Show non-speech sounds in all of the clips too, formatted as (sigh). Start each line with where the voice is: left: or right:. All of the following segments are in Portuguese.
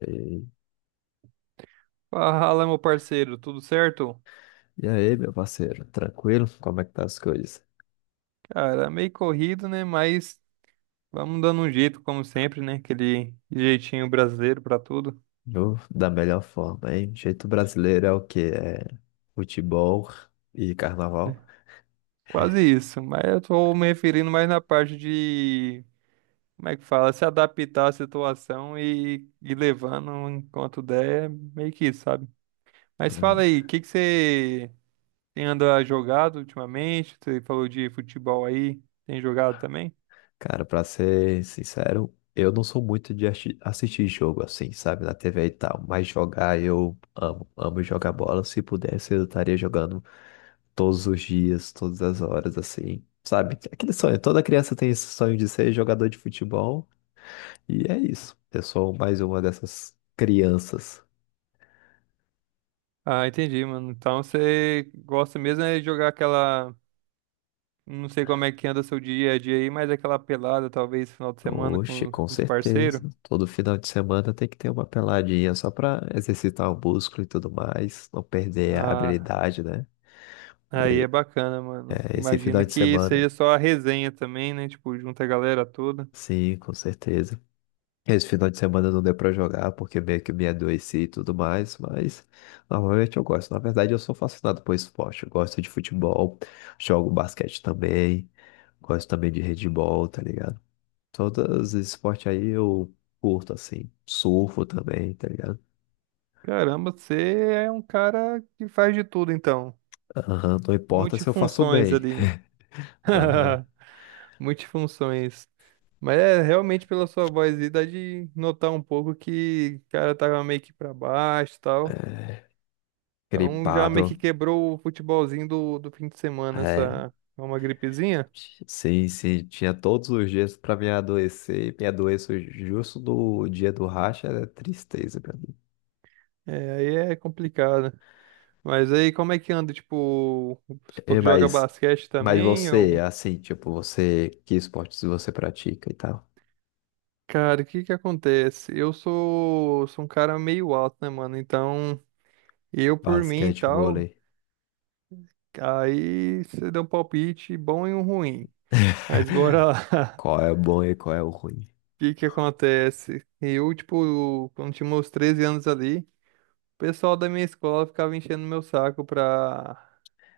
left: E,
right: Fala, meu parceiro, tudo certo?
left: e aí, meu parceiro, tranquilo? Como é que tá as coisas?
right: Cara, meio corrido, né? Mas vamos dando um jeito, como sempre, né? Aquele jeitinho brasileiro pra tudo.
left: Eu, da melhor forma, hein? Jeito brasileiro é o quê? É futebol e carnaval?
right: Né? Quase isso, mas eu tô me referindo mais na parte de, como é que fala, se adaptar à situação e levando enquanto der, é meio que isso, sabe? Mas fala
left: Hum.
right: aí, o que que você tem andado jogado ultimamente? Você falou de futebol aí, tem jogado também?
left: Cara, pra ser sincero, eu não sou muito de assistir jogo assim, sabe, na TV e tal, mas jogar eu amo, amo jogar bola. Se pudesse, eu estaria jogando todos os dias, todas as horas, assim, sabe? Aquele sonho, toda criança tem esse sonho de ser jogador de futebol. E é isso. Eu sou mais uma dessas crianças.
right: Ah, entendi, mano. Então você gosta mesmo é de jogar aquela. Não sei como é que anda seu dia a dia aí, mas aquela pelada, talvez, final de semana
left: Oxe,
right: com
left: com
right: com os parceiros.
left: certeza. Todo final de semana tem que ter uma peladinha só pra exercitar o músculo e tudo mais, não perder a
right: Ah,
left: habilidade, né?
right: aí é bacana, mano.
left: É, esse final
right: Imagino
left: de
right: que
left: semana,
right: seja só a resenha também, né? Tipo, junta a galera toda.
left: sim, com certeza. Esse final de semana não deu pra jogar porque meio que me adoeci e tudo mais, mas normalmente eu gosto. Na verdade, eu sou fascinado por esporte. Eu gosto de futebol, jogo basquete também, gosto também de handebol, tá ligado? Todos os esportes aí eu curto, assim. Surfo também, tá ligado?
right: Caramba, você é um cara que faz de tudo, então.
left: Aham, não importa se eu faço
right: Multifunções
left: bem.
right: ali.
left: Aham,
right: (laughs) Multifunções. Mas é realmente pela sua voz aí, dá de notar um pouco que o cara tava meio que pra baixo e tal. Então já meio que
left: gripado.
right: quebrou o futebolzinho do fim de semana,
left: É,
right: essa uma gripezinha.
left: sim, sim. Tinha todos os dias pra me adoecer, e me adoeço justo no dia do racha, é tristeza pra mim.
right: É, aí é complicado. Mas aí como é que anda? Tipo, supor
left: É,
right: que joga basquete
left: mas
right: também?
left: você,
right: Ou...
left: assim, tipo, você, que esportes você pratica e tal?
right: Cara, o que que acontece? Eu sou um cara meio alto, né, mano? Então, eu por mim e
left: Basquete,
right: tal,
left: vôlei.
right: aí você deu um palpite bom e um ruim. Mas bora lá.
left: (laughs)
right: (laughs)
left: Qual é o bom e qual é o ruim?
right: O que que acontece? Eu, tipo, quando tinha meus 13 anos ali. O pessoal da minha escola ficava enchendo meu saco pra...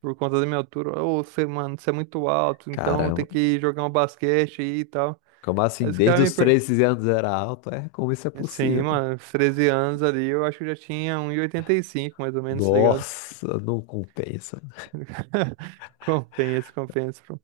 right: por conta da minha altura. Ô, você, mano, você é muito alto, então
left: Caramba.
right: tem que jogar um basquete aí e tal.
left: Como
right: Aí
left: assim?
right: os
left: Desde
right: caras me.
left: os
right: Per...
left: 13 anos era alto? É, como isso é
right: Sim,
left: possível, pô?
right: mano, uns 13 anos ali, eu acho que eu já tinha um e oitenta e cinco, mais ou menos, tá ligado?
left: Nossa, não compensa.
right: (laughs) Compensa, compensa, pô.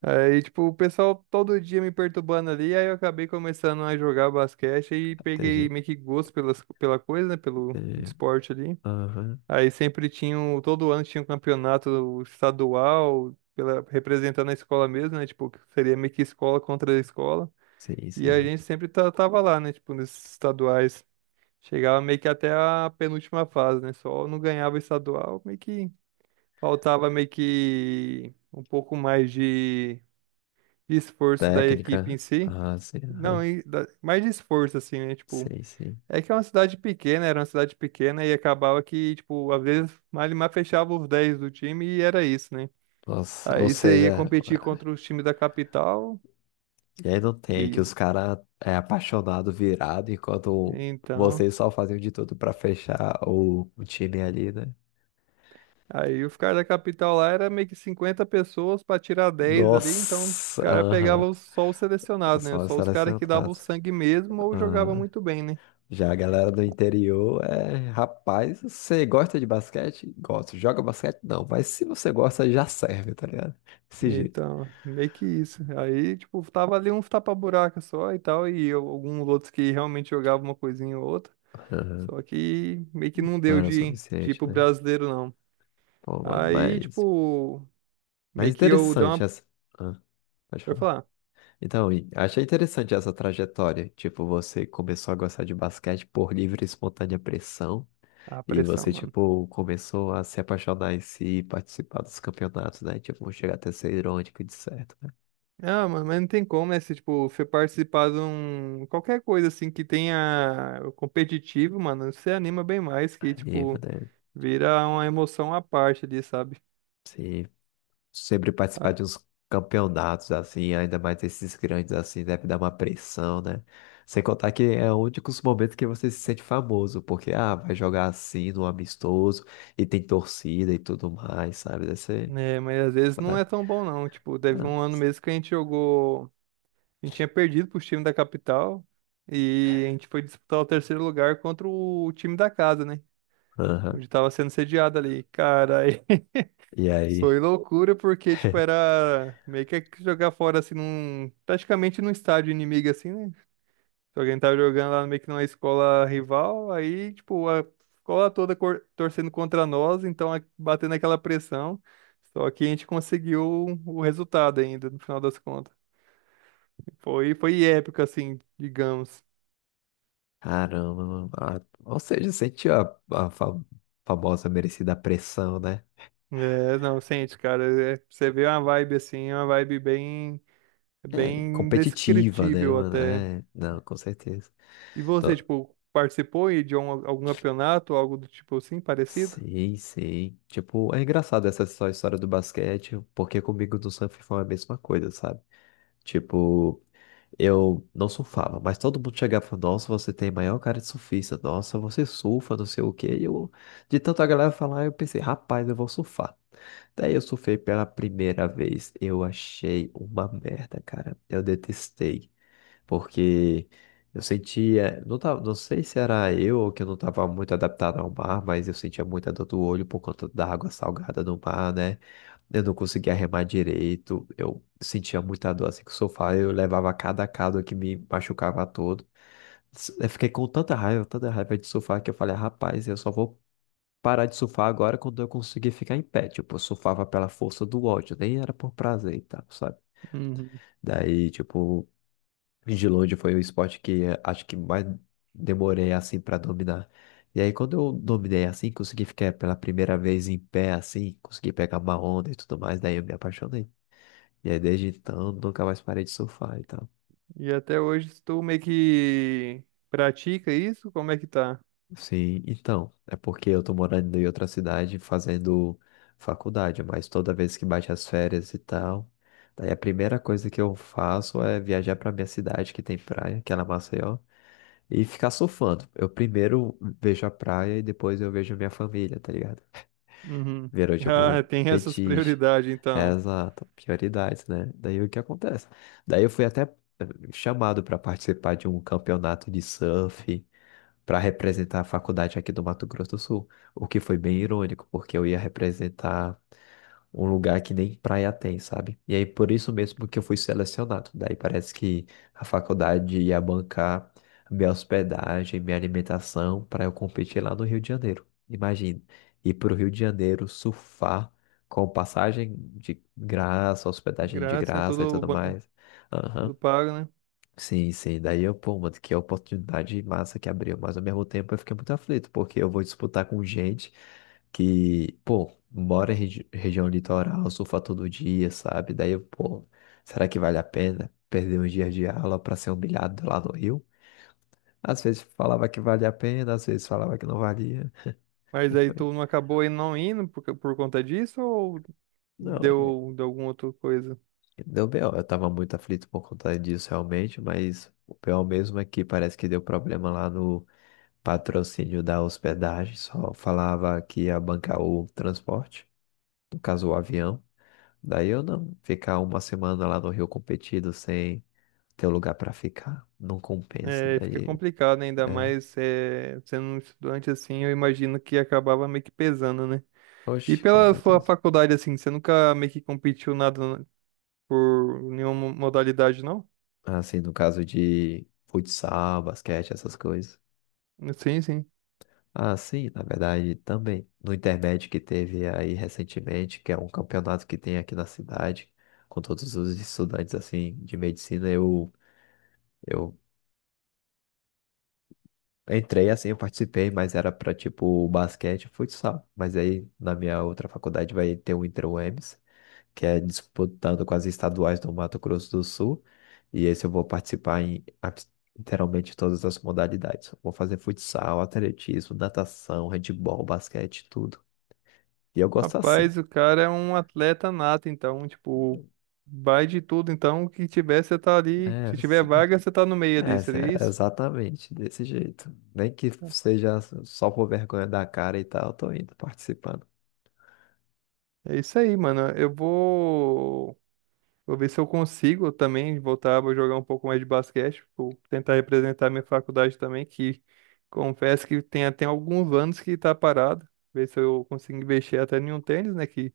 right: Aí, tipo, o pessoal todo dia me perturbando ali, aí eu acabei começando a jogar basquete e peguei
left: Entendi,
right: meio que gosto pela coisa, né, pelo
left: entendi.
right: esporte ali.
left: Aham,
right: Aí sempre tinha, todo ano tinha um campeonato estadual, pela, representando a escola mesmo, né? Tipo, que seria meio que escola contra a escola.
left: sim,
right: E a
left: sim.
right: gente sempre tava lá, né? Tipo, nesses estaduais. Chegava meio que até a penúltima fase, né? Só não ganhava estadual, meio que faltava meio que um pouco mais de esforço da equipe em
left: Técnica?
right: si.
left: Ah, sim,
right: Não,
left: aham.
right: e mais de esforço, assim, né? Tipo.
left: Sim, sim.
right: É que é uma cidade pequena, era uma cidade pequena e acabava que, tipo, às vezes Malimar fechava os 10 do time e era isso, né?
left: Nossa, ou
right: Aí você ia
left: seja,
right: competir contra os times da capital,
left: e aí não tem que
right: que
left: os caras é apaixonado, virado, enquanto
right: então.
left: vocês só faziam de tudo pra fechar o time ali, né?
right: Aí os caras da capital lá era meio que 50 pessoas pra tirar dez ali, então os
left: Nossa,
right: caras
left: aham.
right: pegavam só os selecionados, né?
left: Só
right: Só os caras que davam
left: selecionado.
right: o sangue mesmo ou jogavam muito bem, né?
left: Já a galera do interior é, rapaz, você gosta de basquete? Gosto. Joga basquete? Não, mas se você gosta, já serve, tá ligado? Desse jeito.
right: Então, meio que isso. Aí, tipo, tava ali uns tapa-buraca só e tal, e alguns outros que realmente jogavam uma coisinha ou outra.
left: Aham.
right: Só que meio que não
left: Não
right: deu
left: era o
right: de ir
left: suficiente,
right: pro
left: né?
right: brasileiro, não.
left: Pô, mano,
right: Aí, tipo,
left: mas
right: meio que eu dou
left: interessante
right: uma.
left: essa. Ah, pode
right: Eu
left: falar.
right: falar,
left: Então, e achei interessante essa trajetória. Tipo, você começou a gostar de basquete por livre e espontânea pressão.
right: ah,
left: E
right: pressão,
left: você,
right: mano.
left: tipo, começou a se apaixonar em si e participar dos campeonatos, né? Tipo, chegar até ser irônico de certo, né?
right: Ah, mano, mas não tem como, né? Se, tipo, você participar de um. Qualquer coisa, assim, que tenha o competitivo, mano, você anima bem mais, que,
left: Anima,
right: tipo,
left: né?
right: vira uma emoção à parte ali, sabe?
left: Sim, sempre participar
right: Ah,
left: de uns campeonatos assim, ainda mais esses grandes assim, deve dar uma pressão, né? Sem contar que é o único momentos que você se sente famoso, porque ah, vai jogar assim no amistoso e tem torcida e tudo mais, sabe? Deve ser.
right: né, mas às vezes não
left: Né?
right: é tão bom, não. Tipo, teve
left: Não.
right: um ano mesmo que a gente jogou. A gente tinha perdido pros times da capital. E a gente foi disputar o terceiro lugar contra o time da casa, né?
left: Aham.
right: Onde tava sendo sediado ali. Cara, aí (laughs)
left: E
right: foi
left: aí?
right: loucura porque, tipo,
left: (laughs)
right: era meio que jogar fora, assim, num... praticamente num estádio inimigo, assim, né? Se alguém tava jogando lá meio que numa escola rival, aí, tipo, a escola toda torcendo contra nós, então batendo aquela pressão. Só que a gente conseguiu o resultado ainda, no final das contas. Foi, foi épico, assim, digamos.
left: Caramba, mano. Ah, ou seja, sentiu a, a famosa merecida pressão, né?
right: É, não, sente, cara. É, você vê uma vibe assim, uma vibe bem,
left: É,
right: bem
left: competitiva, né,
right: indescritível
left: mano?
right: até.
left: É, não, com certeza.
right: E você, tipo, participou aí de algum campeonato, algo do tipo assim, parecido?
left: Sei, sei. Tipo, é engraçado essa só história do basquete, porque comigo no surf foi a mesma coisa, sabe? Tipo, eu não surfava, mas todo mundo chegava e falava, nossa, você tem maior cara de surfista, nossa, você surfa, não sei o quê. E eu, de tanta galera falar, eu pensei, rapaz, eu vou surfar. Daí eu surfei pela primeira vez, eu achei uma merda, cara. Eu detestei. Porque eu sentia, não tava, não sei se era eu ou que eu não estava muito adaptado ao mar, mas eu sentia muita dor do olho por conta da água salgada no mar, né? Eu não conseguia remar direito, eu sentia muita dor assim com o sofá, eu levava cada cado que me machucava todo. Eu fiquei com tanta raiva de surfar que eu falei, rapaz, eu só vou parar de surfar agora quando eu conseguir ficar em pé. Tipo, eu surfava pela força do ódio, nem era por prazer e tal, sabe?
right: Uhum.
left: Daí, tipo, de longe foi o esporte que acho que mais demorei assim para dominar. E aí quando eu dominei assim, consegui ficar pela primeira vez em pé assim, consegui pegar uma onda e tudo mais, daí eu me apaixonei. E aí desde então nunca mais parei de surfar e tal.
right: E até hoje tu meio que pratica isso? Como é que tá?
left: Sim, então, é porque eu tô morando em outra cidade fazendo faculdade, mas toda vez que bate as férias e tal, daí a primeira coisa que eu faço é viajar pra minha cidade que tem praia, que é lá em Maceió. E ficar surfando. Eu primeiro vejo a praia e depois eu vejo minha família, tá ligado?
right: Uhum. (laughs)
left: Virou tipo
right: Ah,
left: um
right: tem essas
left: fetiche.
right: prioridades,
left: É,
right: então.
left: exato, prioridades, né? Daí o que acontece? Daí eu fui até chamado para participar de um campeonato de surf para representar a faculdade aqui do Mato Grosso do Sul, o que foi bem irônico, porque eu ia representar um lugar que nem praia tem, sabe? E aí por isso mesmo que eu fui selecionado. Daí parece que a faculdade ia bancar minha hospedagem, minha alimentação para eu competir lá no Rio de Janeiro. Imagina, ir para o Rio de Janeiro surfar com passagem de graça, hospedagem de
right: Grátis, né?
left: graça e tudo mais. Aham.
right: Tudo pago, né?
left: Sim, sim. Daí eu, pô, mano, que oportunidade massa que abriu. Mas ao mesmo tempo eu fiquei muito aflito, porque eu vou disputar com gente que, pô, mora em região litoral, surfa todo dia, sabe? Daí eu, pô, será que vale a pena perder uns dias de aula pra ser humilhado lá no Rio? Às vezes falava que valia a pena, às vezes falava que não valia.
right: Mas
left: E
right: aí
left: foi.
right: tu não acabou aí não indo por conta disso ou
left: Não, é,
right: deu alguma outra coisa?
left: deu B.O. Eu tava muito aflito por conta disso realmente, mas o pior mesmo é que parece que deu problema lá patrocínio da hospedagem, só falava que ia bancar o transporte, no caso o avião. Daí eu não ficar uma semana lá no Rio competido sem ter lugar para ficar, não compensa.
right: É, fica
left: Daí
right: complicado, né? Ainda
left: é,
right: mais é, sendo um estudante assim, eu imagino que acabava meio que pesando, né? E
left: oxe, com
right: pela sua
left: certeza.
right: faculdade, assim, você nunca meio que competiu nada por nenhuma modalidade, não?
left: Assim, no caso de futsal, basquete, essas coisas.
right: Sim, sim.
left: Ah, sim, na verdade também. No Intermédio que teve aí recentemente, que é um campeonato que tem aqui na cidade, com todos os estudantes assim de medicina, eu eu entrei assim, eu participei, mas era pra tipo basquete e futsal. Mas aí na minha outra faculdade vai ter o Inter-UEMS, que é disputando com as estaduais do Mato Grosso do Sul. E esse eu vou participar em literalmente todas as modalidades. Vou fazer futsal, atletismo, natação, handebol, basquete, tudo. E eu gosto assim.
right: Rapaz, o cara é um atleta nato, então, tipo, vai de tudo. Então, o que tiver, você tá ali. Se
left: É,
right: tiver vaga, você tá no meio ali, seria
left: é
right: isso?
left: exatamente desse jeito. Nem que seja só por vergonha da cara e tal, eu tô indo participando.
right: É isso aí, mano. Eu vou. Vou ver se eu consigo também voltar, vou jogar um pouco mais de basquete, vou tentar representar minha faculdade também, que confesso que tem até alguns anos que tá parado. Ver se eu consigo investir até em um tênis, né? Que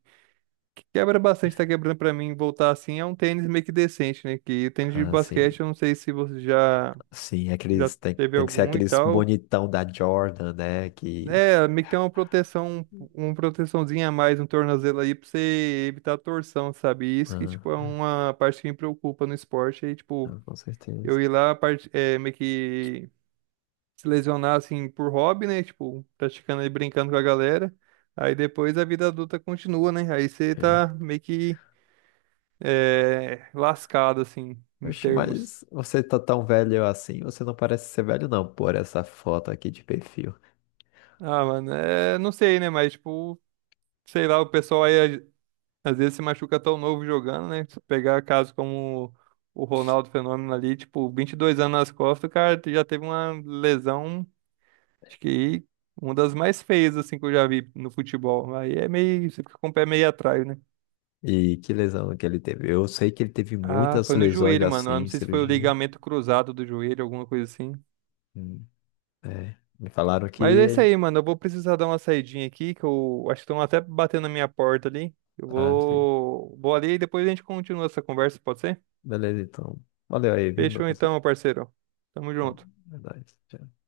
right: quebra bastante, tá quebrando pra mim voltar assim. É um tênis meio que decente, né? Que tênis de
left: Ah, sim.
right: basquete, eu não sei se você já,
left: Sim,
right: já
left: aqueles, tem,
right: teve
left: tem que ser
right: algum e
left: aqueles
right: tal.
left: bonitão da Jordan, né? Que.
right: É, meio que tem uma proteção, uma proteçãozinha a mais no tornozelo aí pra você evitar a torção, sabe? E isso que, tipo, é
left: Ah,
right: uma parte que me preocupa no esporte. Aí, tipo,
left: não, com certeza.
right: eu ir lá, parte, é, meio que se lesionar, assim, por hobby, né? Tipo, praticando e brincando com a galera. Aí depois a vida adulta continua, né? Aí você tá
left: É.
right: meio que é, lascado, assim, em
left: Oxe,
right: termos.
left: mas você tá tão velho assim, você não parece ser velho, não, por essa foto aqui de perfil.
right: Ah, mano, é, não sei, né? Mas, tipo, sei lá, o pessoal aí às vezes se machuca tão novo jogando, né? Se pegar caso como o Ronaldo Fenômeno ali, tipo, 22 anos nas costas, o cara já teve uma lesão, acho que uma das mais feias, assim, que eu já vi no futebol. Aí é meio, você fica com o pé meio atrás, né?
left: E que lesão que ele teve. Eu sei que ele teve
right: Ah,
left: muitas
right: foi no
left: lesões
right: joelho, mano. Eu não
left: assim,
right: sei se foi o
left: cirurgia.
right: ligamento cruzado do joelho, alguma coisa assim.
left: Hum, é. Me falaram
right: Mas é isso
left: que.
right: aí, mano. Eu vou precisar dar uma saidinha aqui, que eu acho que estão até batendo na minha porta ali. Eu
left: Ah, sim.
right: vou, vou ali e depois a gente continua essa conversa, pode ser?
left: Beleza, então. Valeu aí, viu, meu
right: Fechou então,
left: parceiro?
right: meu parceiro. Tamo
left: É,
right: junto.
left: é nóis. Tchau.